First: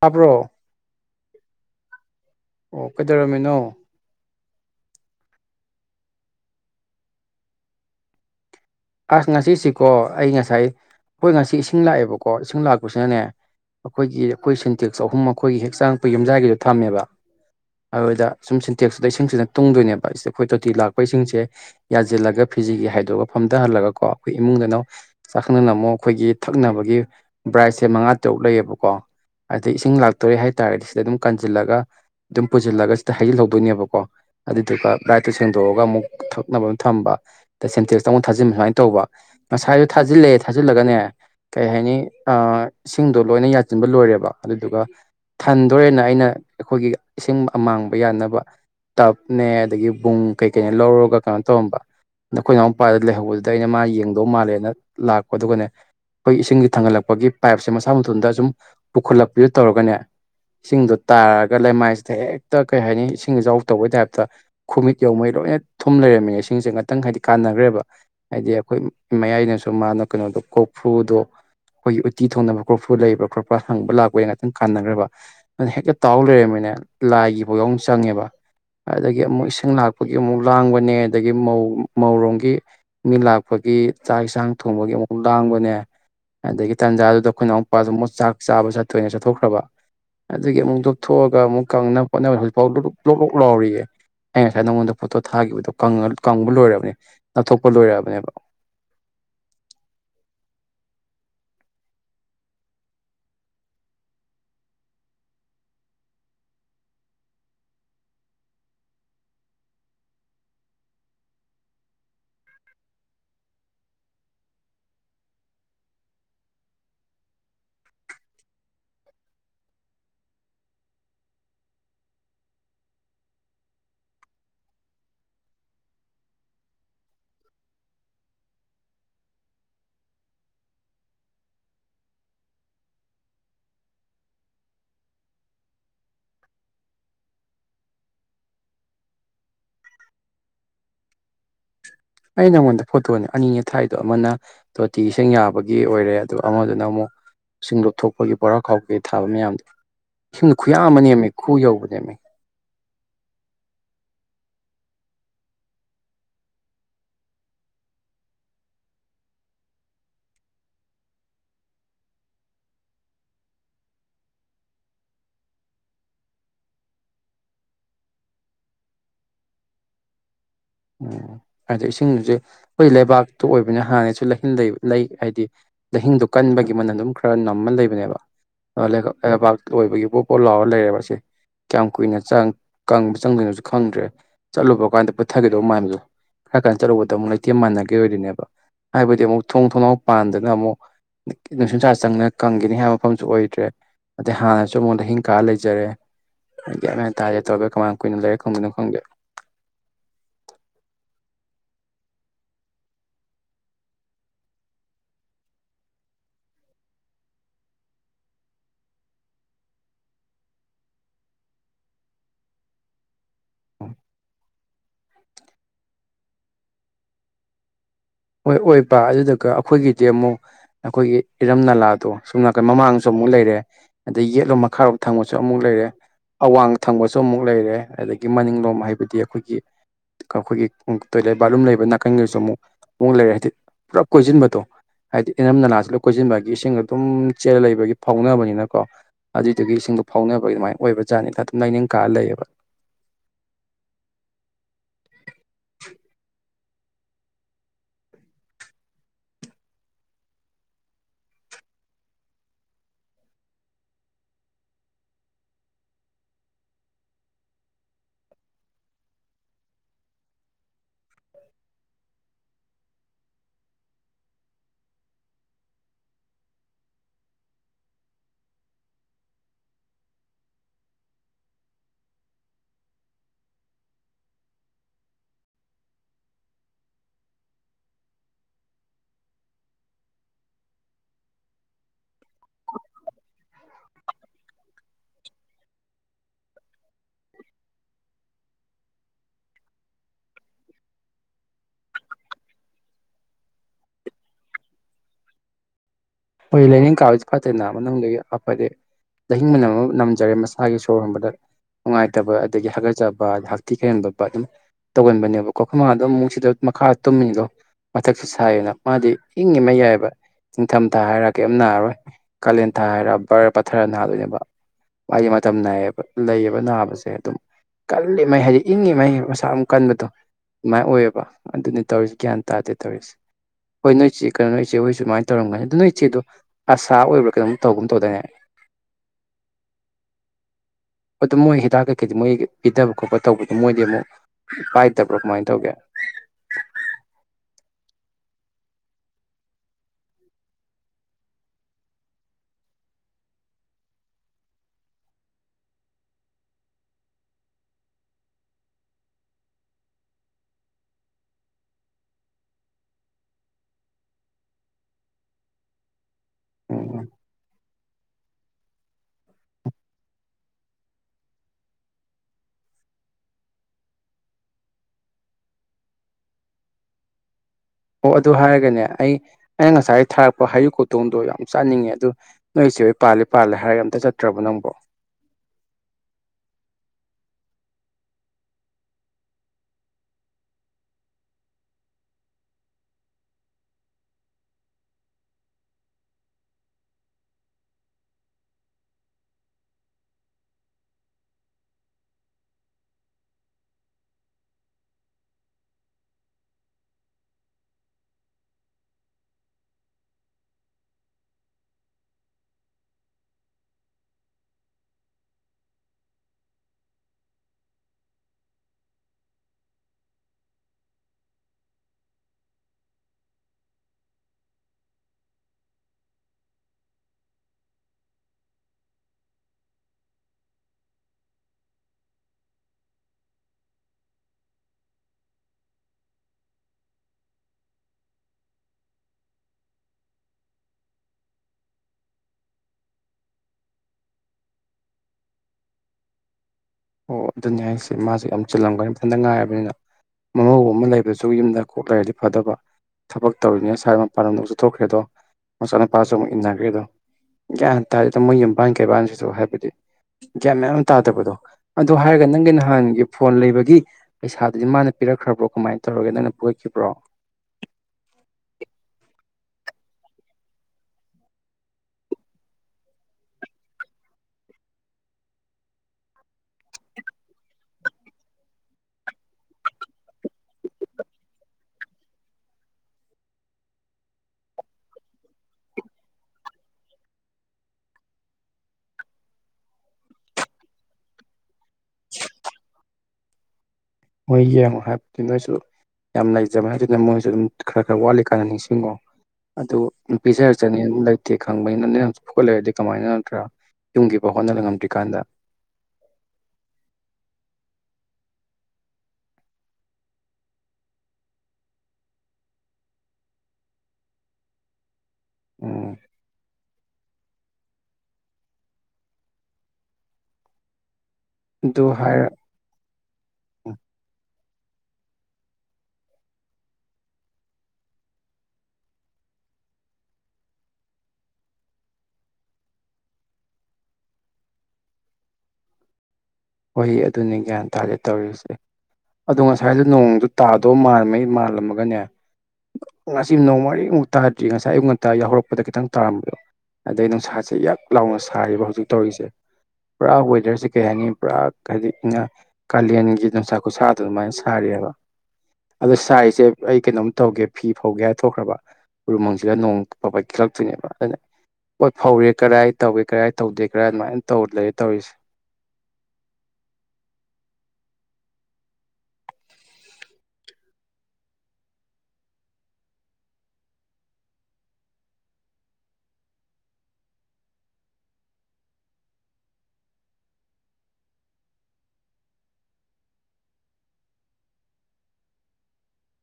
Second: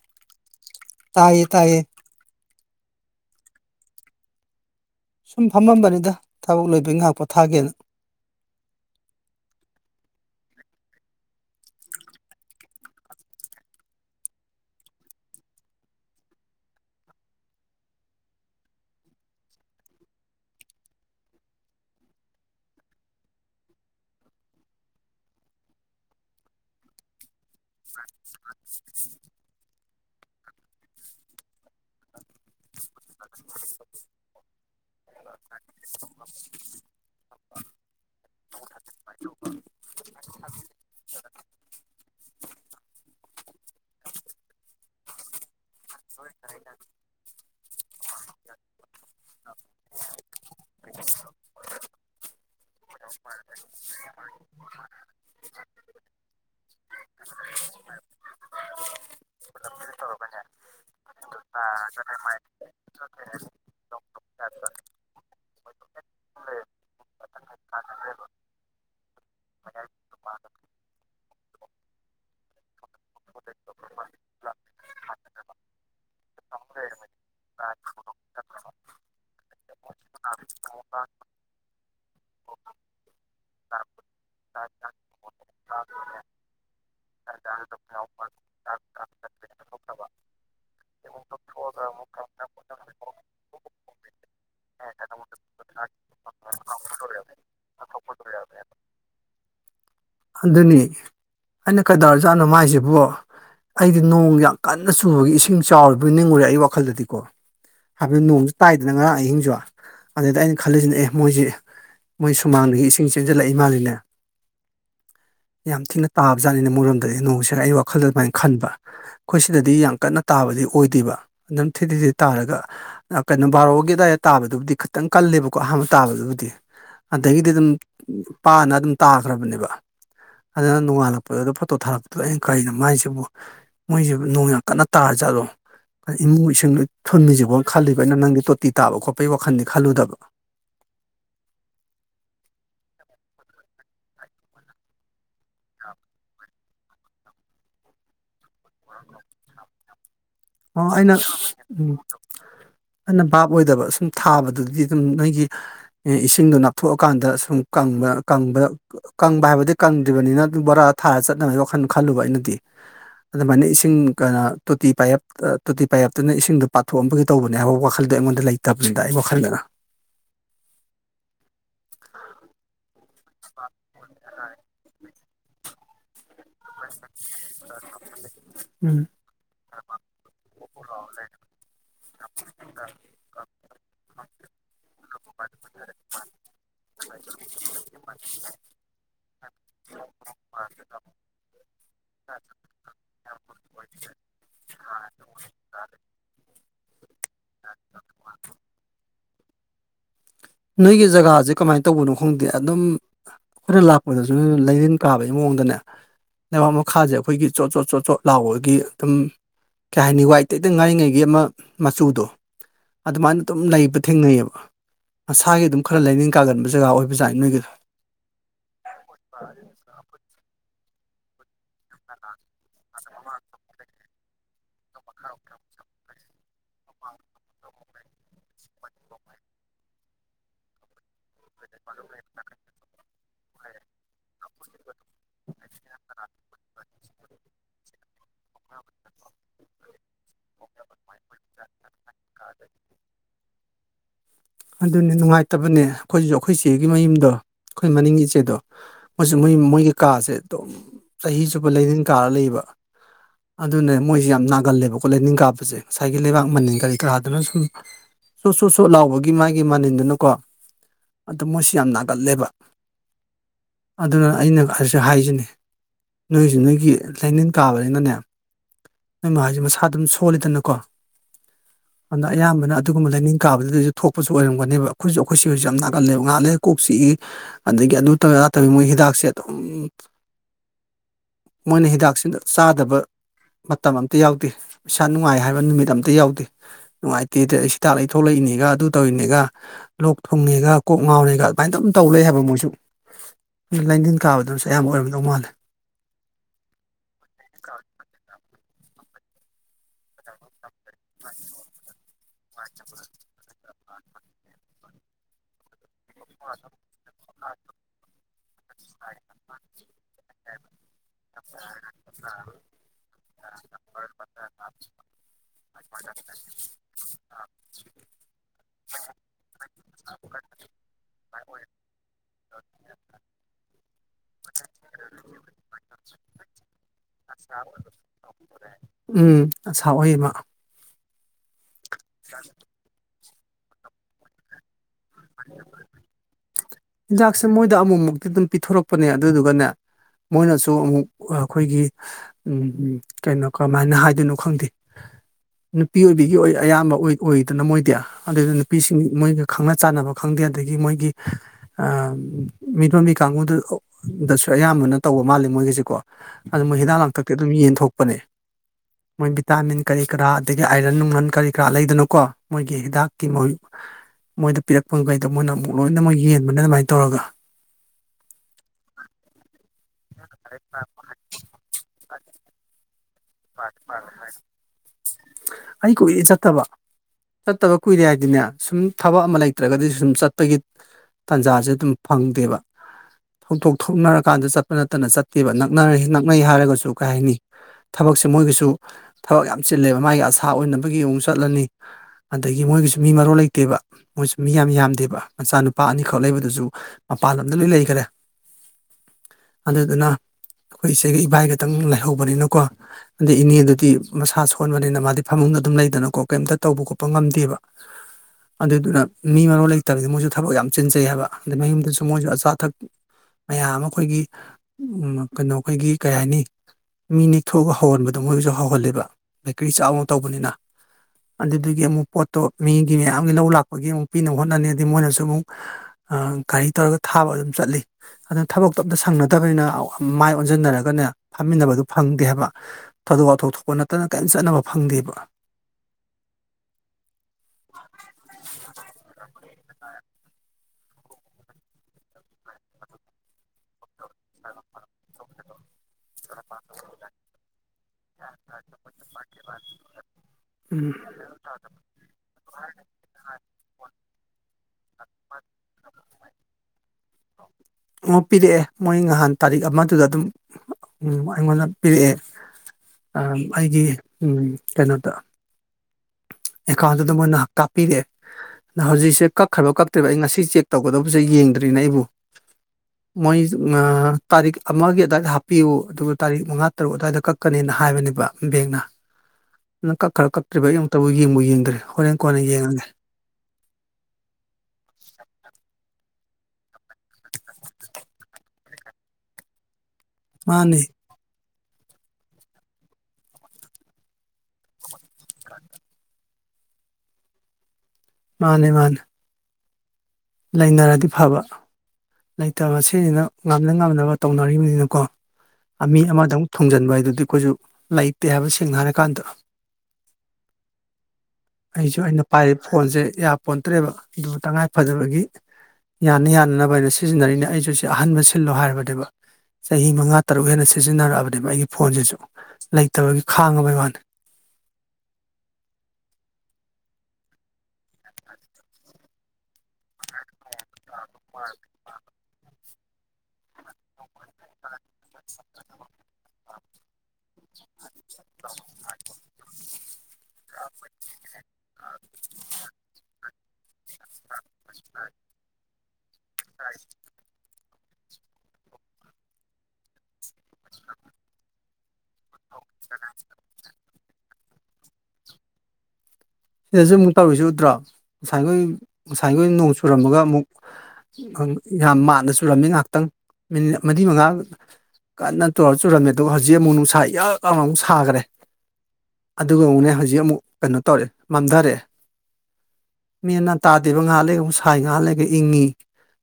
ꯇꯥꯕ꯭ꯔꯣ ꯇꯌꯦꯌꯦ ꯇꯥꯏꯌꯦ ꯑꯣ ꯀꯩꯗꯧꯔꯝꯃꯤꯅꯣ ꯁꯨꯝ ꯐꯝꯃꯝꯕꯅꯤꯗ ꯊꯕꯛ ꯂꯣꯏꯕꯒꯤ ꯉꯥꯏꯍꯥꯛꯄꯣ ꯊꯥꯒꯦꯅ ꯑꯁ ꯉꯁꯤꯁꯤꯀꯣ ꯑꯩ ꯉꯁꯥꯏ ꯍꯈꯣꯏ ꯉꯁꯤ ꯏꯁꯤꯡ ꯂꯥꯛꯑꯦꯕꯀꯣ ꯏꯁꯤꯡ ꯂꯥꯛꯄꯁꯤꯅꯅꯦ ꯑꯩꯈꯣꯏꯒꯤ ꯑꯩꯈꯣꯏ ꯁꯤꯟꯇꯦꯛꯁ ꯑꯍꯨꯝ ꯑꯩꯈꯣꯏꯒꯤ ꯍꯦꯛ ꯆꯥꯡꯛꯄ ꯌꯨꯝꯖꯥꯒꯤꯗꯣ ꯊꯝꯃꯦꯕ ꯑꯗꯨꯗ ꯁꯨꯝ ꯁꯤꯟꯇꯦꯛꯁꯇꯨꯗ ꯏꯁꯤꯡꯁꯤꯅ ꯇꯨꯡꯗꯣꯏꯅꯦꯕꯦ ꯑꯩꯈꯣꯏ ꯇꯣꯇꯤ ꯂꯥꯛꯄ ꯏꯁꯤꯡꯁꯦ ꯌꯥꯁꯤꯜꯂꯒ ꯐꯤꯖꯤꯒꯤ ꯍꯥꯏꯗꯨꯑꯒ ꯐꯐꯝ ꯊꯊꯍꯜꯂꯒꯀꯣ ꯑꯩꯈꯣꯏ ꯏꯃꯨꯡꯗꯅ ꯆꯥꯛꯈꯪꯗꯅ ꯑꯃꯨꯛ ꯑꯩꯈꯣꯏꯒꯤ ꯊꯛꯅꯕꯒꯤ ꯕ꯭ꯔꯥꯏꯠꯁꯦ ꯃꯉꯥ ꯇꯔꯨꯛ ꯂꯩꯌꯦꯕꯀꯣ [unintelligible] ꯑꯗꯩ ꯏꯁꯤꯡ ꯂꯥꯛꯇꯣꯔꯦ ꯍꯥꯏꯇꯥꯥꯔꯗꯤ ꯁꯤꯗ ꯑꯗꯨꯝ ꯀꯥꯟꯁꯤꯜꯂꯒ ꯑꯗꯨꯝ ꯄꯨꯁꯤꯜꯂꯒ ꯁꯤꯗ ꯍꯩꯖꯤꯜꯍꯧꯗꯣꯏꯅꯦꯕꯀꯣ ꯑꯗꯨ ꯑꯗꯨꯒ ꯔꯥꯏ ꯁꯦꯡꯗꯣꯛꯑꯒ ꯑꯃꯨꯛ ꯊꯛꯅꯕ ꯊꯝꯕꯇꯨ ꯊꯥꯖꯤꯟ ꯁꯨꯃꯥꯏꯅ ꯇꯧꯕ ꯉꯁꯥꯏꯗꯣ ꯊꯥꯖꯤꯜꯂꯑꯦ ꯊꯥꯖꯤꯜꯂꯒꯅꯦ ꯀꯩ ꯍꯥꯏꯅꯤ ꯑ ꯏꯁꯤꯡꯗꯣ ꯂꯣꯏꯅ ꯌꯥꯁꯤꯟꯕ ꯂꯣꯏꯔꯦꯕ ꯑꯗꯨꯗꯨꯒ ꯊꯟꯗꯣꯔꯦꯅ ꯑꯩꯅ ꯑꯩꯈꯣꯏꯒꯤ ꯏꯁꯤꯡ ꯑꯃꯥꯡꯕ ꯌꯥꯅꯕ ꯇꯞꯅꯦ ꯑꯗꯒꯤ ꯕꯨꯡ ꯀꯩꯀꯩꯩꯅ ꯂꯧꯔꯒ ꯀꯩꯅꯣ ꯇꯧꯔꯝꯕ ꯅꯈꯣꯏꯅ ꯑꯃꯨ ꯏꯄꯥꯗ ꯂꯩꯍꯧꯕꯗꯨꯗ ꯑꯩꯅ ꯃꯥ ꯌꯦꯡꯗꯧ ꯃꯥꯜꯂꯦꯅ ꯂꯥꯛꯄ ꯑꯗꯨꯒꯅꯦ ꯑꯩꯈꯣꯏ ꯏꯁꯤꯡꯒꯤ ꯊꯥꯡꯒꯠꯂꯛꯄꯒꯤ ꯄꯥꯏꯞꯁꯦ ꯃꯁꯥ ꯃꯊꯟꯗ ꯑꯁꯨꯝ ꯄꯨꯈꯠꯂꯛꯄꯤꯗꯨ ꯇꯧꯔꯒꯅꯦ ꯏꯁꯤꯡꯗꯣ ꯇꯥꯔꯒ ꯂꯩꯃꯥꯏꯁꯤꯗ ꯍꯦꯛꯇ ꯀꯩ ꯍꯥꯏꯅꯤ ꯏꯁꯤꯡ ꯏꯆꯎ ꯇꯧꯕꯩ ꯇꯥꯏꯞꯇ ꯈꯨꯃꯤꯠ ꯌꯧꯉꯩ ꯂꯣꯏꯅ ꯊꯨꯝ ꯂꯩꯔꯝꯃꯤꯃꯦꯅꯦ ꯏꯁꯤꯡꯁꯦ ꯉꯥꯛꯇꯪ ꯍꯥꯏꯗꯤ ꯀꯥꯟꯅꯈ꯭ꯔꯦꯕ ꯍꯥꯏꯗꯤ ꯑꯩꯈꯣꯏ ꯃꯌꯥꯏꯅꯁꯨ ꯃꯥꯅ ꯀꯩꯅꯣꯗꯣ ꯀꯣꯔꯐꯨꯗꯣ ꯑꯩꯈꯣꯏꯒꯤ ꯎꯇꯤ ꯊꯣꯡꯅꯕ ꯈꯣꯛꯐꯨ ꯂꯩꯕ꯭ꯔ ꯈꯠꯄ ꯍꯪꯕ ꯂꯥꯛꯄꯩꯅ ꯉꯥꯛꯇꯪ ꯀꯥꯟꯅꯈ꯭ꯔꯕ ꯑꯗꯨꯅ ꯍꯦꯛꯇ ꯇꯥꯎ ꯂꯩꯔꯅꯤꯅ ꯂꯥꯏꯒꯤꯐꯥꯎ ꯑꯃ ꯆꯪꯉꯦꯕ ꯑꯗꯒꯤ ꯑꯃꯨꯛ ꯏꯁꯤꯡ ꯂꯥꯛꯄꯒꯤ ꯑꯃꯨꯛ ꯂꯥꯡꯕꯅꯦ ꯑꯗꯒꯤ ꯃꯧꯔꯣꯡꯒꯤ ꯃꯤ ꯂꯥꯛꯄꯒꯤ ꯆꯥꯛ ꯌꯦꯁꯥꯡ ꯊꯣꯡꯕꯒꯤ ꯑꯃꯨꯛ ꯂꯥꯡꯕꯅꯦ ꯑꯗꯒꯤ ꯇꯥꯟꯖꯥꯗꯨꯗ ꯑꯩꯈꯣꯏꯅ ꯑꯃꯨꯛꯄꯥꯗ ꯃꯣꯠ ꯆꯥꯛ ꯆꯥꯕ ꯆꯠꯇꯣꯏꯅ ꯆꯠꯊꯣꯛꯈ꯭ꯔꯕ ꯑꯗꯨꯒꯤ ꯑꯃꯨꯛ ꯂꯣꯛꯞꯊꯣꯛꯑꯒ ꯑꯃꯨꯛ ꯀꯪꯅꯕ ꯍꯣꯠꯅꯕ ꯍꯧꯖꯤꯛꯐꯥꯎ ꯂꯣꯛ ꯂꯣꯛ ꯂꯥꯎꯔꯤꯑ ꯑꯩ ꯉꯁꯥꯏ ꯅꯪꯉꯣꯟꯗ ꯐꯣꯇꯣ ꯊꯥꯈꯤꯕꯗꯣ ꯀꯪꯕ ꯂꯣꯏꯔꯕꯅꯤ ꯅꯥꯊꯣꯛꯄ ꯂꯣꯏꯔꯛꯑꯕꯅꯦꯕ ꯑꯗꯨꯅꯤ ꯑꯩꯅ ꯀꯩꯗꯧꯔꯖꯥꯠꯅꯣ ꯃꯥꯏꯁꯤꯕꯣ ꯑꯩꯗꯤ ꯅꯣꯡ ꯌꯥꯝ ꯀꯟꯅ ꯆꯨꯕꯒꯤ ꯏꯁꯤꯡ ꯆꯥꯎꯗꯨ ꯅꯤꯡꯉꯨꯔꯦ ꯑꯩ ꯋꯥꯈꯜꯗꯗꯤꯀꯣ ꯍꯥꯏꯕꯗꯤ ꯅꯣꯡꯁꯨ ꯇꯥꯏꯗꯅ ꯉꯔꯥꯡ ꯑꯍꯤꯡꯁꯨ ꯑꯗꯨꯗ ꯑꯩꯅ ꯈꯜꯂꯤꯁꯤꯅꯦ ꯑꯦ ꯃꯣꯏꯁꯤ ꯃꯣꯏ ꯁꯨꯃꯥꯡꯗꯒꯤ ꯏꯁꯤꯡ ꯆꯦꯟꯁꯤꯜꯂꯛꯏ ꯃꯥꯥꯜꯂꯤꯅ [unintelligible] ꯌꯥꯝ ꯊꯤꯅ ꯇꯥꯕꯖꯥꯠꯅꯤꯅ ꯃꯣꯏꯔꯣꯝꯗꯗꯤ ꯅꯣꯡꯁꯤꯔ ꯑꯩꯒꯤ ꯋꯥꯈꯜꯗ ꯑꯗꯨꯃꯥꯏꯅ ꯈꯟꯕ ꯑꯩꯈꯣꯏ ꯁꯤꯗꯗꯤ ꯌꯥꯝ ꯀꯟꯅ ꯇꯥꯕꯗꯤ ꯑꯣꯏꯗꯦꯕ ꯑꯗꯨꯝ ꯊꯤ ꯊꯤꯠ ꯇꯥꯔꯒ ꯀꯩꯅꯣ ꯕꯥꯔꯣꯒꯤ ꯑꯗꯨꯋꯥꯏꯗ ꯇꯥꯕꯗꯨꯕꯨꯗꯤ ꯈꯤꯇꯪ ꯀꯜꯂꯦꯕꯀꯣ ꯑꯍꯥꯟꯕ ꯇꯥꯕꯗꯨꯕꯨꯗꯤ ꯑꯗꯒꯤꯗꯤ ꯑꯗꯨꯝ ꯄꯥꯅ ꯑꯗꯨꯝ ꯇꯥꯈ꯭ꯔꯕꯅꯦꯕ [unintelligible] ꯑꯗꯨꯅ ꯅꯣꯡꯉꯥꯜꯂꯛꯄꯗꯨꯗ ꯐꯣꯇꯣ ꯊꯥꯔꯛꯄꯗꯨꯗ ꯑꯩꯅ ꯀꯩꯅꯣ ꯃꯥꯏꯁꯤꯕꯨ ꯃꯣꯏꯁꯤꯦ ꯅꯣꯡ ꯌꯥꯝ ꯀꯟꯅ ꯇꯥꯔꯖꯥꯠꯂꯣ ꯏꯃꯨꯡ ꯏꯁꯤꯡꯗꯣꯏ ꯊꯨꯃꯤꯁꯤꯕꯣ ꯈꯜꯂꯤꯕ ꯑꯩꯅ ꯅꯪꯒꯤ ꯇꯣꯇꯤ ꯇꯥꯕ ꯈꯣꯠꯄꯒꯤ ꯋꯥꯈꯜꯗꯤ ꯈꯜꯂꯨꯗꯕ [unintelligible] ꯑꯩ ꯅꯉꯣꯟꯗ ꯐꯣꯇꯣꯅꯦ ꯑꯅꯤ ꯑ ꯊꯥꯏꯗꯣ ꯑꯃꯅ ꯇꯣꯇꯤꯁꯤꯡ ꯌꯥꯕꯒꯤ ꯑꯣꯏꯔꯦ ꯑꯗꯣ ꯑꯃꯗꯨꯅ ꯑꯃꯨꯛ ꯁꯤꯡꯗꯞ ꯊꯣꯛꯄꯒꯤ ꯕꯣꯔꯥ ꯀꯥꯎꯀꯩ ꯊꯥꯕ ꯃꯌꯥꯝꯗ ꯑꯣ ꯑꯩꯅ ꯎꯝ ꯑꯩꯅ ꯚꯥꯞ ꯑꯣꯏꯗꯕ ꯁꯨꯝ ꯊꯥꯕꯗꯣ ꯑꯗꯨꯗꯤ ꯑꯗꯨꯝ ꯅꯣꯏꯒꯤ ꯏꯁꯤꯡꯗꯣ ꯅꯥꯞꯊꯣꯛꯑꯀꯥꯟꯗ ꯁꯨꯝ ꯀꯪꯕ ꯀꯪꯕ ꯀꯪꯕ ꯍꯥꯏ ꯍꯥꯏꯕꯗꯤ ꯀꯪꯗ꯭ꯔꯤꯕꯅꯤꯅ ꯕꯣꯔꯥ ꯊꯥꯔ ꯆꯠꯅꯕꯒꯤ ꯋꯥꯈꯜ ꯈꯜꯂꯨꯕ ꯑꯩꯅꯗꯤ ꯑꯗꯨꯃꯥꯏꯅ ꯏꯁꯤꯡ ꯀꯩꯅꯣ ꯇꯣꯇꯤ ꯄꯥꯏꯌꯦꯞ ꯇꯣꯇꯤ ꯄꯥꯏꯌꯞꯇꯨꯅ ꯏꯁꯤꯡꯗꯣ ꯄꯥꯊꯣꯛꯑꯝꯕꯒꯤ ꯇꯧꯕꯅꯦ ꯍꯥꯏꯕ ꯋꯥꯈꯜꯗꯣ ꯑꯩꯉꯣꯟꯗ ꯂꯩꯇꯕꯅꯤꯗ ꯑꯩ ꯋꯥꯈꯜꯗꯅ [unintelligible] ꯎꯝ ꯑꯗꯣ ꯏꯁꯤꯡꯗꯨꯁꯨꯦ ꯑꯩꯈꯣꯏ ꯂꯩꯕꯥꯛꯇꯨ ꯑꯣꯏꯕꯅꯤ ꯍꯥꯟꯅꯁꯨ ꯂꯩ ꯂꯩ ꯂꯩ ꯍꯥꯏꯗꯤ ꯂꯍꯤꯡꯗꯣ ꯀꯟꯕꯒꯤ ꯃꯅꯟ ꯑꯗꯨꯝ ꯈꯔ ꯅꯝꯃ ꯂꯩꯕꯅꯦꯕ ꯎꯝ ꯕꯥꯛ ꯑꯣꯏꯕꯒꯤꯕꯨ ꯄꯣꯠ ꯂꯥꯎꯔ ꯂꯩꯔꯦꯕꯁꯦ ꯀꯌꯥꯝ ꯀꯨꯏꯅꯪꯪꯕ ꯆꯪꯗꯣꯏꯅꯣꯁꯨ ꯈꯪꯗ꯭ꯔꯦ ꯆꯠꯂꯨꯕ ꯀꯥꯟꯗ ꯄꯨꯊꯒꯗꯧꯕ ꯃꯌꯥꯝꯗ ꯈꯔ ꯀꯥꯟꯅ ꯆꯠꯔꯨꯕꯗ ꯑꯃꯨꯛ ꯂꯩꯇꯦꯝ ꯃꯥꯟꯅꯒꯦ ꯑꯣꯏꯔꯤꯅꯦꯕ ꯍꯥꯏꯕꯗꯤ ꯑꯃꯨꯛ ꯊꯣꯡ ꯊꯣꯡꯅꯥꯎ ꯄꯥꯟꯗꯅ ꯑꯃꯨꯛ ꯅꯨꯡꯁꯤ ꯁꯥ ꯆꯪꯅ ꯀꯪꯈꯤꯅꯤ ꯍꯥꯏꯕ ꯃꯐꯝꯁꯨ ꯑꯣꯏꯗ꯭ꯔꯦ ꯑꯗꯩ ꯍꯥꯟꯅꯁꯨ ꯑꯩꯉꯣꯟꯗ ꯍꯤꯡ ꯀꯥ ꯂꯩꯖꯔꯦ ꯃꯥꯏꯅ ꯇꯥꯦ ꯇꯧꯔꯒꯦ ꯀꯃꯥꯏ ꯀꯨꯏꯅ ꯂꯩꯔ ꯈꯪꯗꯣꯏꯅꯣ ꯈꯪꯒꯦ ꯅꯣꯏꯒꯤ ꯖꯒꯥꯁꯦ ꯀꯃꯥꯏꯅ ꯇꯧꯕꯅꯣ ꯈꯪꯗꯦ ꯑꯗꯨꯝ ꯑꯩꯈꯣꯏꯅ ꯂꯥꯛꯄꯗꯁꯨ ꯂꯩꯥꯏꯔꯦꯟ ꯀꯥꯕꯒꯤ ꯃꯑꯣꯡꯗꯅꯦ ꯂꯩꯕꯥꯛ ꯃꯈꯥꯁꯦ ꯑꯩꯈꯣꯏꯒꯤ ꯆꯣꯠ ꯆꯣꯠ ꯆꯣꯠ ꯆꯣꯠ ꯂꯥꯎꯕꯒꯤ ꯑꯗꯨꯝ ꯀꯩ ꯍꯥꯏꯅꯤ ꯋꯥꯏ ꯇꯦꯇ ꯉꯥꯏꯔꯤꯉꯩꯒꯤ ꯑꯃ ꯃꯆꯨꯗꯣ ꯑꯗꯨꯃꯥꯏꯅ ꯑꯗꯨꯝ ꯂꯩꯕ ꯊꯦꯡꯅꯩꯑꯕ ꯃꯁꯥꯒꯤ ꯑꯗꯨꯝ ꯈꯔ ꯂꯩꯅꯤꯡ ꯀꯥꯒꯟꯕ ꯖꯒꯥ ꯑꯣꯏꯕꯖꯏ ꯅꯣꯏꯒꯤꯗꯣ ꯍꯣꯏ ꯑꯣꯏꯕ ꯑꯗꯨꯗꯨꯒ ꯑꯩꯈꯣꯏꯒꯤꯗꯤ ꯑꯃꯨꯛ ꯑꯩꯈꯣꯏꯒꯤ ꯏꯔꯝ ꯅꯂꯥꯗꯣ ꯁꯣꯝ ꯅꯥꯀꯟ ꯃꯃꯥꯡꯁꯨ ꯑꯃꯨꯛ ꯂꯩꯔꯦ ꯑꯗꯩ ꯌꯦꯠꯂꯣꯝ ꯃꯈꯥꯔꯣꯝ ꯊꯪꯕꯁꯨ ꯑꯃꯨꯛ ꯂꯩꯔꯦ ꯑꯋꯥꯡ ꯊꯪꯕꯁꯨ ꯑꯃꯨꯛ ꯂꯩꯔꯦ ꯑꯗꯒꯤ ꯃꯅꯤꯡꯂꯣꯝ ꯍꯥꯏꯕꯗꯤ ꯑꯩꯈꯣꯏꯒꯤ ꯑꯩꯈꯣꯏꯒꯤ ꯇꯣꯏꯂꯦꯠ ꯕꯥꯠꯔꯨꯝ ꯂꯩꯕ ꯅꯥꯀꯟꯒꯩꯁꯨ ꯑꯃꯨꯛ ꯃꯑꯣ ꯂꯩꯔꯦ ꯍꯥꯏꯗꯤ ꯄꯨꯂꯞ ꯀꯣꯏꯁꯤꯟꯕꯗꯣ ꯍꯥꯏꯗꯤ ꯏꯅꯝ ꯅꯅꯥꯁꯤ ꯂꯣꯏ ꯀꯣꯏꯁꯤꯟꯕ ꯏꯁꯤꯡ ꯑꯗꯨꯝ ꯆꯦꯜꯂ ꯂꯩꯕꯒꯤ ꯐꯥꯎꯅꯕꯅꯤꯅꯀꯣ ꯑꯗꯨꯏꯗꯨꯒꯤ ꯏꯁꯤꯡꯗꯣ ꯐꯥꯎꯅꯕ ꯑꯗꯨꯃꯥꯏꯅ ꯑꯣꯏꯕ ꯖꯥꯠꯅꯤꯅ ꯑꯗꯨꯝ ꯂꯥꯏꯅꯤꯡ ꯀꯥ ꯂꯩꯌꯦꯕ ꯑꯗꯨꯅꯦ ꯅꯨꯡꯉꯥꯏꯇꯕꯅꯦ ꯑꯩꯈꯣꯏꯁꯨ ꯑꯩꯈꯣꯏ ꯏꯆꯦꯒꯤ ꯃꯌꯨꯝꯗꯣ ꯑꯩꯈꯣꯏ ꯃꯅꯤꯡꯒꯤ ꯏꯆꯦꯗꯣ ꯃꯣꯏꯁꯨ ꯃꯣꯏ ꯃꯣꯏꯒꯤ ꯀꯥꯁꯦ ꯑꯗꯨꯝ ꯆꯍꯤ ꯆꯨꯞꯄ ꯂꯩꯅꯤꯡꯟ ꯀꯥꯔ ꯂꯩꯕ ꯑꯗꯨꯅ ꯃꯣꯏꯁꯦ ꯌꯥꯝ ꯅꯥꯒꯜꯂꯦꯕꯀꯣ ꯂꯥꯏꯅꯤꯡ ꯀꯥꯞꯄꯁꯦ ꯉꯁꯥꯏꯒꯤ ꯂꯩꯕꯥꯛ ꯃꯅꯤꯡ ꯀꯔꯤ ꯀꯔꯥꯗꯨꯅ ꯁꯨꯝ ꯁꯨ ꯁꯨ ꯁꯣ ꯂꯥꯎꯑꯣꯒꯦ ꯒꯤ ꯃꯥꯒꯤ ꯃꯅꯤꯟꯗꯨꯅꯀꯣ ꯑꯣ ꯃꯣꯏꯁꯤ ꯌꯥꯝ ꯅꯥꯒꯜꯂꯦꯕ ꯑꯗꯨꯅ ꯑꯩꯅ ꯍꯥꯏꯁꯨ ꯍꯥꯏꯁꯤꯅꯤ ꯅꯣꯏꯁꯨ ꯅꯣꯏꯒꯤ ꯂꯥꯏꯅꯤꯡꯜ ꯀꯥꯕꯅꯤꯅꯅꯦ ꯅ ꯍꯥꯏꯁꯦ ꯃꯁꯥ ꯑꯗꯨꯝ ꯁꯣꯜꯂꯤꯗꯅꯀꯣ ꯑꯗꯨꯅ ꯑꯌꯥꯝꯕꯅ ꯑꯗꯨꯒꯨꯝꯕ ꯂꯥꯏꯅꯤꯡ ꯀꯥꯕꯗꯁꯨ ꯊꯣꯛꯄꯁꯨ ꯑꯣꯏꯔꯝꯒꯅꯦꯕ ꯑꯩꯈꯣꯏꯁꯨ ꯑꯩꯈꯣꯏꯁꯤ ꯍꯧꯁꯨ ꯌꯥꯝ ꯅꯥꯀꯜꯂꯦꯕ ꯉꯥꯜꯂꯦ ꯀꯣꯛ ꯆꯤꯛꯏ ꯑꯗꯒꯤ ꯑꯗꯨ ꯇꯧ ꯌꯥꯠꯇꯕ ꯃꯣꯏ ꯗꯁꯤ ꯑꯗꯨ ꯎꯝ [inaudible] ꯃꯣꯏꯅ ꯍꯤꯗꯥꯛꯁꯤꯗ ꯆꯥꯗꯕ ꯃꯇꯝ ꯑꯝꯇ ꯌꯥꯎꯗꯦ ꯏꯁꯥ ꯅꯨꯡꯉꯥꯏ ꯍꯥꯏꯕ ꯅꯨꯃꯤꯠ ꯑꯝꯇ ꯌꯥꯎꯗꯦ ꯅꯨꯡꯉꯥꯏꯇꯦ ꯁꯤ ꯇꯥꯛꯂꯛꯏ ꯊꯣꯛꯂꯛꯏꯅꯦꯒ ꯑꯗꯨ ꯇꯧꯔꯤꯅꯦꯒ ꯂꯣꯛ ꯊꯨꯡꯉꯒ ꯀꯣꯛ ꯉꯥꯎꯅꯤꯒ ꯑꯗꯨꯃꯥꯏꯅ ꯑꯗꯨꯝ ꯇꯧ ꯂꯩ ꯍꯥꯏꯕ ꯃꯣꯏꯁꯨ ꯂꯥꯏꯗꯤꯟ ꯀꯥꯕꯗꯝꯁꯨ ꯑꯌꯥꯝꯕ ꯑꯣꯏꯔꯝꯗꯧ ꯃꯥꯜꯂꯦ ꯍꯣꯏ ꯂꯥꯏꯅꯤꯡ ꯀꯥꯁ ꯐꯠꯇꯅ ꯃꯅꯨꯡꯗꯒꯤ ꯍꯥꯞꯄꯗꯤ ꯂꯍꯤꯡ ꯃꯝ ꯑꯃ ꯅꯝꯖꯔꯦ ꯃꯁꯥꯒꯤ ꯁꯣꯔ ꯍꯣꯟꯕꯗ ꯅꯨꯡꯉꯥꯏꯇꯕ ꯑꯗꯒꯤ ꯍꯥꯀꯠꯆꯕ ꯀꯩꯒꯕ ꯑꯗꯨꯝ ꯇꯧꯒꯟꯕꯅꯦꯕꯀꯣꯈ ꯑꯗꯨꯝ ꯑꯃꯨꯛꯁꯤꯗ ꯃꯈꯥꯗ ꯇꯨꯝꯃꯤꯅꯤꯗꯣ ꯃꯊꯛ ꯁꯨ ꯁꯥꯏꯅ ꯃꯥꯗꯤ ꯏꯪꯉꯤ ꯃ ꯌꯥꯏꯑꯕ ꯅꯤꯡꯊꯝ ꯊꯥ ꯍꯥꯏꯔꯥ ꯀꯩꯝ ꯅꯥꯔꯣꯏ ꯀꯥꯂꯦꯟ ꯊꯥ ꯍꯥꯏꯔ ꯕꯔ ꯄꯠꯊꯔ ꯅꯥꯗꯣꯏꯅꯦꯕ ꯃꯥꯒꯤ ꯃꯇꯝ ꯅꯥꯏꯌꯦꯕ ꯂꯩꯌꯦꯕ ꯅꯥꯕꯁꯦ ꯑꯗꯨꯝ ꯀꯜꯂꯤ ꯍꯥꯏꯗꯤ ꯏꯪꯉꯤ ꯃꯍꯩ ꯃꯁꯥ ꯑꯃ ꯀꯟꯕꯗꯣ ꯑꯗꯨꯥꯏ ꯍꯣꯏꯦꯕ ꯑꯗꯨꯅꯤ ꯇꯧꯔꯤꯁꯦ ꯒ꯭ꯌꯥꯟ ꯇꯥꯗꯦ ꯇꯧꯔꯤꯁꯦ ꯍꯣꯏ ꯅꯣꯏ ꯏꯆꯦ ꯀꯩꯅꯣ ꯅꯣꯏ ꯏꯆꯦ ꯍꯣꯏ ꯁꯨꯃꯥꯏꯅ ꯇꯧꯔꯒꯅꯤ ꯑꯗꯨ ꯅꯣꯏ ꯑꯁꯥ ꯑꯣꯏꯕ꯭ꯔꯥ ꯀꯩꯅꯣ ꯇꯧꯒꯨꯝ ꯇꯧꯗꯣꯏꯅꯦ ꯎꯝ ꯑꯁꯥ ꯍꯣꯏ ꯃꯥ ꯑꯗꯨꯝ ꯃꯣꯏ ꯍꯤꯗꯥꯛ ꯀꯩꯀꯩꯗꯤ ꯃꯣꯏ ꯄꯤꯗꯕ ꯈꯣꯠꯄ ꯇꯧꯕꯗ ꯃꯣꯏꯗꯤ ꯑꯃꯨꯛ [unintelligible] ꯀꯃꯥꯏꯅ ꯇꯧꯒꯦ ꯑꯗꯨ ꯑꯃꯨꯛꯃꯨꯛꯇꯤ ꯑꯗꯨꯝ ꯄꯤꯊꯣꯔꯛꯄꯅꯦ ꯑꯗꯨꯗꯨꯒꯅꯦ ꯃꯣꯏꯅꯁꯨ ꯑꯃꯨꯛ ꯑꯩꯈꯣꯏꯒꯤ ꯀꯩꯅꯣ ꯀꯃꯥꯏꯅ ꯍꯥꯏꯗꯣꯏꯅꯣ ꯈꯪꯗꯦ ꯅꯨꯄꯤ ꯑꯣꯏꯕꯤꯒꯤ ꯑꯣꯏ ꯑꯌꯥꯝꯕ ꯑꯣꯏ ꯑꯣꯏꯗꯅ ꯃꯣꯏꯗꯤ ꯑꯗꯨꯗ ꯅꯨꯄꯤꯁꯤꯡ ꯃꯣꯏꯒ ꯈꯪꯅ ꯆꯥꯟꯅꯕ ꯈꯪꯗꯦ ꯑꯗꯒꯤ ꯃꯣꯏꯒꯤ ꯃꯤꯠꯄꯕꯤ ꯀꯥꯡꯕꯨ ꯗꯁꯨ ꯑꯌꯥꯝꯕꯅ ꯇꯧ ꯃꯥꯜꯂꯤ ꯃꯣꯏꯒꯤꯁꯤꯀꯣ ꯑꯗꯨ ꯃꯣꯏ ꯍꯤꯗꯥꯛ ꯎꯝ ꯂꯥꯡꯊꯛꯇꯤ ꯑꯗꯨꯝ ꯌꯦꯟꯊꯣꯛꯄꯅꯦ ꯃꯣꯏ ꯚꯤꯇꯥꯃꯤꯟ ꯀꯔꯤ ꯀꯔꯥ ꯑꯗꯒꯤ ꯑꯥꯏꯔꯟ ꯅꯨꯡꯂꯟ ꯀꯔꯤ ꯀꯔꯥ ꯂꯩꯗꯅꯀꯣ ꯃꯣꯏꯒꯤ ꯍꯤꯗꯥꯛꯀꯤ ꯃꯣꯏꯗ ꯄꯤꯔꯛꯄꯈꯩꯗꯣ ꯃꯣꯏꯅ ꯑꯃꯨꯛ ꯂꯣꯏꯅꯃꯛ ꯌꯦꯟꯕꯅ ꯑꯗꯨꯃꯥꯏꯅ ꯇꯧꯔꯒ ꯑꯣ ꯑꯗꯨ ꯍꯥꯏꯔꯒꯅꯦ ꯑꯩ ꯑꯩꯅ ꯉꯁꯥꯏ ꯊꯥꯔꯛꯄ ꯍꯩꯌꯨ ꯈꯨꯣꯇꯣꯡꯗꯣ ꯌꯥꯝ ꯆꯥꯅꯤꯡꯉꯦ ꯑꯗꯨ ꯅꯣꯏꯁꯦ ꯑꯩ ꯀꯨꯏꯑ ꯆꯠꯇꯕ ꯆꯠꯇꯕ ꯀꯨꯏꯔꯦ ꯍꯥꯏꯗꯤꯅꯦ ꯁꯨꯝ ꯊꯕꯛ ꯑꯃ ꯂꯩꯇ꯭ꯔꯒꯗꯤ ꯁꯨꯝ ꯆꯠꯄꯒꯤ ꯇꯥꯟꯖꯥꯁꯦ ꯑꯗꯨꯝ ꯐꯪꯗꯦꯕ ꯊꯧꯗꯣꯛ ꯊꯣꯛꯅꯔꯀꯥꯟꯗ ꯆꯠꯄ ꯅꯠꯇꯅ ꯆꯠꯇꯦꯕꯅ ꯅꯛꯅꯩ ꯍꯥꯏꯔꯒꯁꯨ ꯀꯩ ꯍꯥꯏꯅꯤ ꯊꯕꯛꯁꯦ ꯃꯣꯏꯒꯤꯁꯨ ꯊꯕꯛ ꯌꯥꯝ ꯆꯤꯜꯂꯦꯕ ꯃꯥꯒꯤ ꯑꯁꯥ ꯑꯣꯏꯅꯕꯒꯤ ꯃꯑꯣꯡ ꯆꯠꯂꯅꯤ ꯑꯗꯒꯤ ꯃꯣꯏꯒꯤꯁꯨ ꯃꯤ ꯃꯔꯣ ꯂꯩꯇꯦꯕ ꯃꯣꯏꯁꯨ ꯃꯤ ꯌꯥꯝ ꯌꯥꯝꯗꯦꯕ ꯃꯆꯥꯅꯨꯄꯥ ꯑꯅꯤꯈꯛ ꯂꯩꯕꯗꯨꯁꯨ ꯃꯄꯥꯟ ꯂꯝꯗ ꯂꯣꯏ ꯂꯩꯈ꯭ꯔꯦ [inaudible] ꯑꯗꯨꯗꯨꯅ ꯑꯩꯈꯣꯏ ꯏꯆꯦꯒ ꯏꯕꯥꯏ ꯈꯇꯪ ꯂꯩꯍꯧꯕꯅꯤꯅꯀꯣ ꯑꯗꯩ ꯏꯅꯦꯗꯨꯗꯤ ꯃꯁꯥ ꯁꯣꯟꯕꯅꯤꯅ ꯃꯥꯗꯤ ꯐꯃꯨꯡꯗ ꯑꯗꯨꯝ ꯂꯩꯗꯅꯀꯣ ꯀꯩꯝꯇ ꯇꯧꯕ ꯈꯣꯠꯄ ꯉꯝꯗꯦꯕ [inaudible] ꯑꯗꯨꯗꯨꯅ ꯃꯤ ꯃꯔꯣ ꯂꯩꯇꯕꯗꯤ ꯃꯣꯏꯁꯨ ꯊꯕꯛ ꯌꯥꯝ ꯆꯤꯟꯖꯩ ꯍꯥꯏꯕ ꯑꯗꯩ ꯃꯌꯨꯝꯗꯁꯨ ꯃꯣꯏꯁꯨ ꯑꯆꯥ ꯑꯊꯛ ꯃꯌꯥꯝ ꯑꯃ ꯑꯩꯈꯣꯏꯒꯤ ꯎ ꯀꯩꯅꯣ ꯑꯩꯈꯣꯏꯒꯤ ꯀꯩ ꯍꯥꯏꯅꯤ ꯃꯤꯅꯤ ꯊꯣꯛꯑꯒ ꯍꯧꯍꯟꯕꯗꯣ ꯃꯣꯏꯁꯨ ꯍꯧꯍꯜꯂꯦꯕ ꯕꯦꯀꯔꯤ ꯆꯥ ꯑꯃ ꯇꯧꯕꯅꯤꯅ ꯑꯗꯨꯗꯨꯒꯤ ꯑꯃꯨꯛ ꯄꯣꯠꯇꯣ ꯃꯤꯒꯤ ꯃꯌꯥꯝꯒꯤ ꯂꯧ ꯂꯥꯛꯄꯒꯤ ꯑꯃꯨꯛ ꯄꯤꯅꯕ ꯍꯣꯠꯅꯅꯤ ꯑ ꯃꯣꯏꯅꯁꯨ ꯑꯃꯨꯛ ꯒꯥꯔꯤ ꯇꯧꯔꯒ ꯊꯥꯕ ꯑꯗꯨꯝ ꯆꯠꯂꯤ ꯑꯗꯨꯅ ꯊꯕꯛꯇꯣ ꯑꯝꯇ ꯁꯪꯅꯗꯕꯅꯤꯅ ꯃꯥꯏ ꯑꯣꯟꯁꯤꯟꯅꯔꯒꯅꯦ ꯐꯝꯃꯤꯟꯅꯕꯗꯨ ꯐꯪꯗꯦ ꯍꯥꯏ ꯊꯧꯗꯣꯛ ꯋꯥꯊꯣꯛ ꯊꯣꯛꯄ ꯅꯠꯇꯅ ꯀꯔꯤꯝ ꯆꯠꯅꯕ ꯐꯪꯗꯦꯕ ꯑꯣ ꯑꯗꯨꯅꯦ ꯍꯥꯏꯁꯦ ꯃꯥꯁꯦ ꯌꯥꯝ ꯆꯤꯜꯂꯝꯒ ꯏꯊꯟꯇ ꯉꯥꯏꯔꯕꯅꯤꯅ ꯃꯅꯧ ꯑꯃ ꯂꯩꯕꯁꯨ ꯌꯨꯝꯗ ꯀꯣꯛ ꯂꯩꯔꯗꯤ ꯐꯗꯕ ꯊꯕꯛ ꯇꯧꯔꯤꯅꯦ ꯁ꯭ꯋꯥꯏ ꯃꯄꯥꯟ ꯂꯝꯗꯧ ꯆꯠꯊꯣꯛꯈ꯭ꯔꯦ ꯑꯗꯣ ꯃꯆꯥꯅꯨꯄꯥꯁꯨ ꯑꯃꯨꯛ ꯏꯟꯅꯈ꯭ꯔꯦ ꯑꯗꯣ ꯒ꯭ꯌꯥꯟ ꯇꯥꯔꯦ ꯃꯣꯏ ꯌꯨꯝꯕꯥꯥꯟ ꯀꯩꯕꯥꯜꯁꯤꯁꯨ ꯍꯥꯏꯕꯗꯤ ꯒ꯭ꯌꯥꯟ ꯃꯌꯥꯝ ꯎꯝ ꯇꯥꯗꯕꯗꯣ ꯑꯗꯣ ꯍꯥꯏꯔꯒ ꯅꯪꯒꯤ ꯅꯍꯥꯟꯒꯤ ꯐꯣꯟ ꯂꯩꯕꯒꯤ ꯄꯩꯁꯥꯗꯨꯗꯤ ꯃꯥꯅ ꯄꯤꯔꯛꯈ꯭ꯔꯕ꯭ꯔꯣ ꯀꯃꯥꯏꯅ ꯇꯧꯔ ꯇꯔꯒꯦꯗꯅ ꯄꯨꯈꯤꯕ꯭ꯔꯣ ꯑꯣ ꯄꯤꯔꯛꯑꯦ ꯃꯣꯏ ꯅꯍꯥꯟ ꯇꯥꯔꯤꯛ ꯑꯃꯗꯨꯗ ꯑꯗꯨꯝ ꯎꯝ ꯑꯩꯉꯣꯟꯗ ꯄꯤꯔꯛꯑꯦ ꯑꯩꯒꯤ ꯀꯩꯅꯣꯗ ꯑꯦꯀꯥꯎꯟꯗꯨꯗ ꯃꯣꯏꯅꯍ ꯀꯥꯞꯄꯤꯔꯦ ꯑꯗ ꯍꯧꯖꯤꯛꯁꯦ ꯀꯛꯈ꯭ꯔꯕ ꯀꯛꯇ꯭ꯔꯦꯕ ꯑꯩ ꯉꯁꯤ ꯆꯦꯛ ꯇꯧꯒꯗꯧꯕꯁꯦ ꯌꯦꯡꯗ꯭ꯔꯤꯅꯦ ꯑꯩꯕꯨ ꯃꯣꯏ ꯇꯥꯔꯤꯛ ꯑꯃꯒꯤ ꯑꯗꯨꯋꯥꯏꯗ ꯍꯥꯞꯄꯤꯌꯨ ꯑꯗꯨꯒ ꯇꯥꯔꯤꯛ ꯃꯉꯥ ꯇꯔꯨꯛ ꯑꯗꯨꯋꯥꯏꯗ ꯀꯛꯀꯅꯤꯅ ꯍꯥꯏꯕꯅꯦꯕ ꯕꯦꯡꯅ ꯅꯪ ꯀꯛ ꯈꯔ ꯀꯛꯇ꯭ꯔꯤꯕꯩ ꯑꯩꯨ ꯇꯕꯨ ꯌꯦꯡꯕꯨ ꯌꯦꯡꯗ꯭ꯔꯦ ꯍꯣꯔꯦꯟ ꯀꯣꯟꯅ ꯌꯦꯡꯉꯒꯦ ꯍꯣꯏꯒꯤ ꯑꯃꯨꯛ ꯍꯥꯏꯕ ꯅꯣꯏꯁꯨ ꯌꯥꯝ ꯂꯩꯖꯕ ꯍꯥꯏꯗꯨꯅ ꯃꯣꯏꯁꯨ ꯑꯗꯨꯝ ꯈꯔ ꯈꯔ ꯋꯥꯠꯂꯤꯀꯥꯟꯅ ꯅꯤꯡꯁꯤꯡꯉꯣ ꯑꯗꯨ ꯄꯤꯁꯥꯔ ꯆꯅꯤ ꯃꯥꯅꯤ ꯌꯦ ꯂꯥꯏ ꯈꯪꯕꯅꯤꯅ ꯅꯅꯁꯨ ꯐꯨꯠꯂꯛꯑꯗꯤ ꯀꯃꯥꯏꯅ ꯅꯠꯇ꯭ꯔ ꯌꯨꯝꯈꯤꯕ ꯍꯣꯠꯅ ꯉꯗ꯭ꯔꯤꯀꯥꯟꯗ ꯀ ꯃꯥꯅꯦ ꯃꯥꯅꯦ ꯂꯩꯅꯔꯗꯤ ꯐꯕ ꯂꯩꯇꯕ ꯁꯤꯁꯤꯅ ꯉꯥꯝꯅ ꯉꯥꯝꯅꯕ ꯇꯧꯅꯔꯤꯕꯅꯤꯅꯀꯣ ꯎꯝ ꯃꯤ ꯑꯃꯗ ꯑꯃꯨꯛ ꯊꯣꯡꯖꯤꯟꯕ ꯍꯥꯏꯗꯨꯗꯤ ꯑꯩꯈꯣꯏꯁꯨ ꯂꯩꯇꯦ ꯍꯥꯏꯕ ꯁꯦꯡꯅ ꯍꯥꯏꯔꯀꯥꯟꯗ ꯑꯗꯨ ꯑꯩꯁꯨ ꯑꯩꯅ ꯍꯥꯏꯔ ꯄꯥꯏꯔꯤꯕ ꯐꯣꯟꯁꯦ ꯌꯥ ꯄꯣꯟꯇ꯭ꯔꯦꯕ ꯑꯗꯨꯕꯨ ꯇꯉꯥꯏ ꯐꯗꯕꯒꯤ ꯌꯥꯅ ꯌꯥꯅꯅꯕ ꯍꯥꯏꯅ ꯁꯤꯖꯤꯟꯅꯔꯤꯅꯦ ꯑꯩꯁꯨ ꯁꯤ ꯑꯍꯟꯕ ꯁꯤꯜꯂꯣ ꯍꯥꯏꯔꯕꯅꯦꯕ ꯆꯍꯤ ꯃꯉꯥ ꯇꯔꯨꯛ ꯍꯦꯟꯅ ꯁꯤꯖꯤꯟꯅꯔꯛꯑꯕꯅꯦꯕ ꯑꯩꯒꯤ ꯐꯣꯟꯁꯤꯁꯨ ꯂꯩꯇꯕꯒꯤ ꯈꯥꯡꯉꯕꯩ ꯋꯥꯅꯤ [unintelligible] ꯍꯣꯏ ꯑꯗꯨꯅꯤ ꯒ꯭ꯌꯥꯟ ꯇꯥꯒꯦ ꯇꯧꯔꯤꯁꯦ ꯑꯗꯣ ꯉꯁꯥꯏꯗ ꯅꯣꯡꯗꯨ ꯇꯥꯗꯣ ꯃꯥꯜꯂꯝꯃꯦꯩ ꯃꯥꯜꯂꯝꯃꯒꯅꯦ ꯉꯁꯤ ꯅꯣꯡꯃꯔꯤꯃꯨꯛ ꯇꯥꯗ꯭ꯔꯤ ꯉꯁꯥꯏ ꯑꯌꯨꯛ ꯉꯟꯇꯥ ꯌꯥꯎꯔꯛꯄꯗ ꯈꯤꯇꯪ ꯇꯥꯔꯝꯕꯗꯣ ꯑꯗꯩ ꯅꯨꯡꯁꯥꯁꯦ ꯏꯛ ꯂꯥꯎꯅ ꯁꯥꯔꯤꯕ ꯍꯧꯖꯤꯛ ꯇꯧꯔꯤꯁꯦ ꯄꯨꯔꯥ ꯋꯦꯗꯔꯁꯦ ꯀꯩ ꯍꯥꯏꯅꯤ ꯍꯥꯏꯗꯤ ꯀꯥꯂꯦꯟꯒꯤ ꯅꯨꯡꯁꯥ ꯈꯨꯁꯥꯗꯣ ꯑꯗꯨꯃꯥꯏꯅ ꯁꯥꯔꯤꯑꯕ ꯑꯗꯣ ꯁꯥꯏꯁꯦ ꯑꯩ ꯀꯩꯅꯣꯝ ꯇꯧꯒꯦ ꯐꯤ ꯐꯧꯒꯦ ꯍꯥꯏ ꯊꯣꯛꯈ꯭ꯔꯕ ꯎꯨꯃꯪꯁꯤꯒ ꯅꯣꯡ ꯐ ꯤꯠꯂꯛꯇꯣꯏꯅꯦꯕ ꯑꯗꯨꯅ ꯍꯣꯏ ꯐꯧꯔꯦ ꯀꯔꯥꯏ ꯇꯧꯒꯦ ꯀꯔꯥꯏ ꯇꯧꯗꯦ ꯀꯔ ꯑꯗꯨꯃꯥꯏꯅ ꯇꯧ ꯂꯩꯔ ꯇꯧꯔꯤꯁꯦ ꯁꯤꯗꯁꯨ ꯑꯃꯨꯛ ꯇꯧꯔꯤꯁꯤ ꯎꯗ꯭ꯔꯣ ꯉꯁꯥꯏꯈꯣꯏ ꯉꯁꯥꯏꯈꯣꯏ ꯅꯣꯡ ꯆꯨꯔꯝꯃꯒ ꯑꯃꯨꯛ ꯌꯥꯝ ꯃꯥꯟꯅ ꯆꯨꯔꯝꯃꯤ ꯉꯥꯏꯍꯥꯛꯇꯪ ꯃꯤꯅꯤꯠ ꯃꯔꯤ ꯃꯉꯥ ꯀꯟꯅ ꯇꯨꯔ ꯆꯨꯔꯝꯃꯦ ꯑꯗꯨ ꯍꯧꯖꯤꯛ ꯑꯃꯨꯛ ꯅꯨꯡꯁꯥ ꯏ ꯀꯅ ꯑꯃꯨꯛ ꯁꯥꯈ꯭ꯔꯦ ꯑꯗꯨꯒ ꯑꯃꯨꯛꯅꯦ ꯍꯧꯖꯤꯛ ꯑꯃꯨꯛ ꯀꯩꯅꯣ ꯇꯧꯔꯦ ꯃꯝꯊꯔꯛꯑꯦ ꯃꯦꯅ ꯇꯥꯗꯦꯕ ꯉꯥꯏꯍ ꯂꯩꯒ ꯑꯃꯨ ꯁꯥꯏ ꯉꯥꯏꯍꯂꯒ ꯏꯪꯉꯤ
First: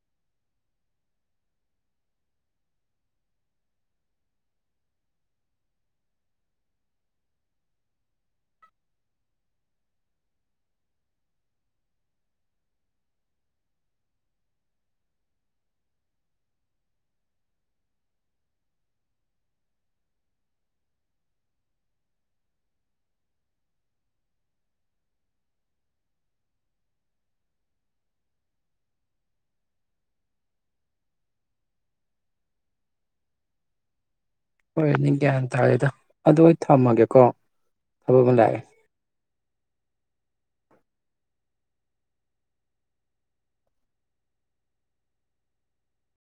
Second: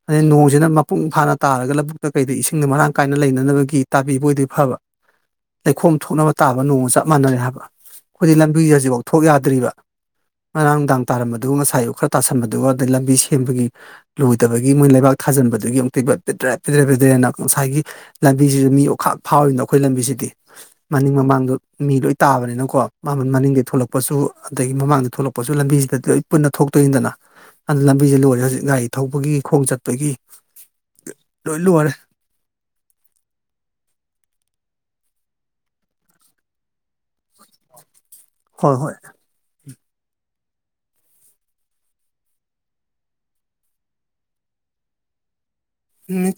ꯑꯗꯩ ꯅꯣꯡꯁꯤꯅ ꯃꯄꯨꯡ ꯐꯥꯅ ꯇꯥꯔꯒ ꯂꯧꯕꯨꯛꯇ ꯀꯩꯗ ꯏꯁꯤꯡꯗ ꯃꯔꯥꯡ ꯀꯥꯏꯅ ꯂꯩꯅꯅꯕꯒꯤ ꯇꯥꯕꯤꯕ ꯑꯣꯏꯗꯤ ꯐꯕ ꯂꯩꯈꯣꯝ ꯊꯣꯛꯅꯕ ꯇꯥꯕ ꯅꯣꯡꯃ ꯆꯞ ꯃꯥꯟꯅꯔꯦ ꯍꯥꯏꯕ ꯑꯩꯈꯣꯏꯗꯤ ꯂꯝꯕꯤꯁ ꯍꯧꯖꯤꯛꯐꯥꯎ ꯊꯣꯛ ꯌꯥꯗ꯭ꯔꯤꯕ [unintelligible] ꯉꯔꯥꯡ ꯅꯨꯡꯗꯥꯡ ꯇꯥꯔꯝꯕꯗꯨ ꯉꯁꯥꯏ ꯑꯨꯛ ꯈꯔ ꯇꯥꯁꯟꯕꯗꯨ ꯑꯗꯩ ꯂꯝꯕꯤ ꯁꯦꯝꯕꯒꯤ ꯂꯣꯏꯗꯕꯒꯤ ꯃꯣꯏ ꯂꯩꯕꯥꯛ ꯊꯥꯖꯟ ꯑꯃꯨꯤ ꯄꯤ꯭ꯔꯦ ꯄꯤ꯭ꯔꯦ ꯄꯤꯗ꯭ꯔꯦꯅ ꯉꯁꯥꯏꯒꯤ ꯂꯝꯕꯤꯁꯤꯁꯨ ꯃꯤ ꯑꯣꯈꯥꯛ ꯐꯥꯎꯔꯤꯅꯣ ꯑꯩꯈꯣꯏ ꯂꯝꯕꯤꯁꯤꯗꯤ ꯃꯅꯤꯡ ꯃꯃꯥꯡꯗꯣ ꯃꯤ ꯂꯣꯏ ꯇꯥꯕꯅꯤꯅꯀꯣ ꯃꯃꯜ ꯃꯅꯤꯡꯗꯤ ꯊꯂꯛꯄꯁꯨ ꯑꯗꯒꯤ ꯃꯃꯥꯡꯗ ꯊꯣꯛꯂꯛꯄꯁꯨ ꯂꯝꯕꯤꯁꯤꯗꯗꯤ ꯂ ꯄꯨꯟꯅ ꯊꯣꯛꯇꯣꯏꯅꯤꯗꯅ ꯂꯝꯕꯤꯁꯦ ꯂꯣꯏꯔꯦ ꯍꯧꯖꯤꯛ ꯒꯥꯔꯤ ꯊꯧꯕꯒꯤ ꯈꯣꯡ ꯆꯠꯄꯒꯤ ꯂꯣꯏꯂꯨ ꯋꯥꯔꯦ [unintelligible] ꯍꯣꯏ ꯅ ꯀꯒꯌꯥꯟ ꯇꯥꯔꯒꯦꯗ ꯑꯗꯨꯗ ꯑꯩ ꯊꯝꯃꯒꯦꯀꯣ ꯊꯕꯛ ꯑꯃ ꯂꯥꯛꯑꯦ ꯍꯣꯏ ꯍꯣꯏ ꯃ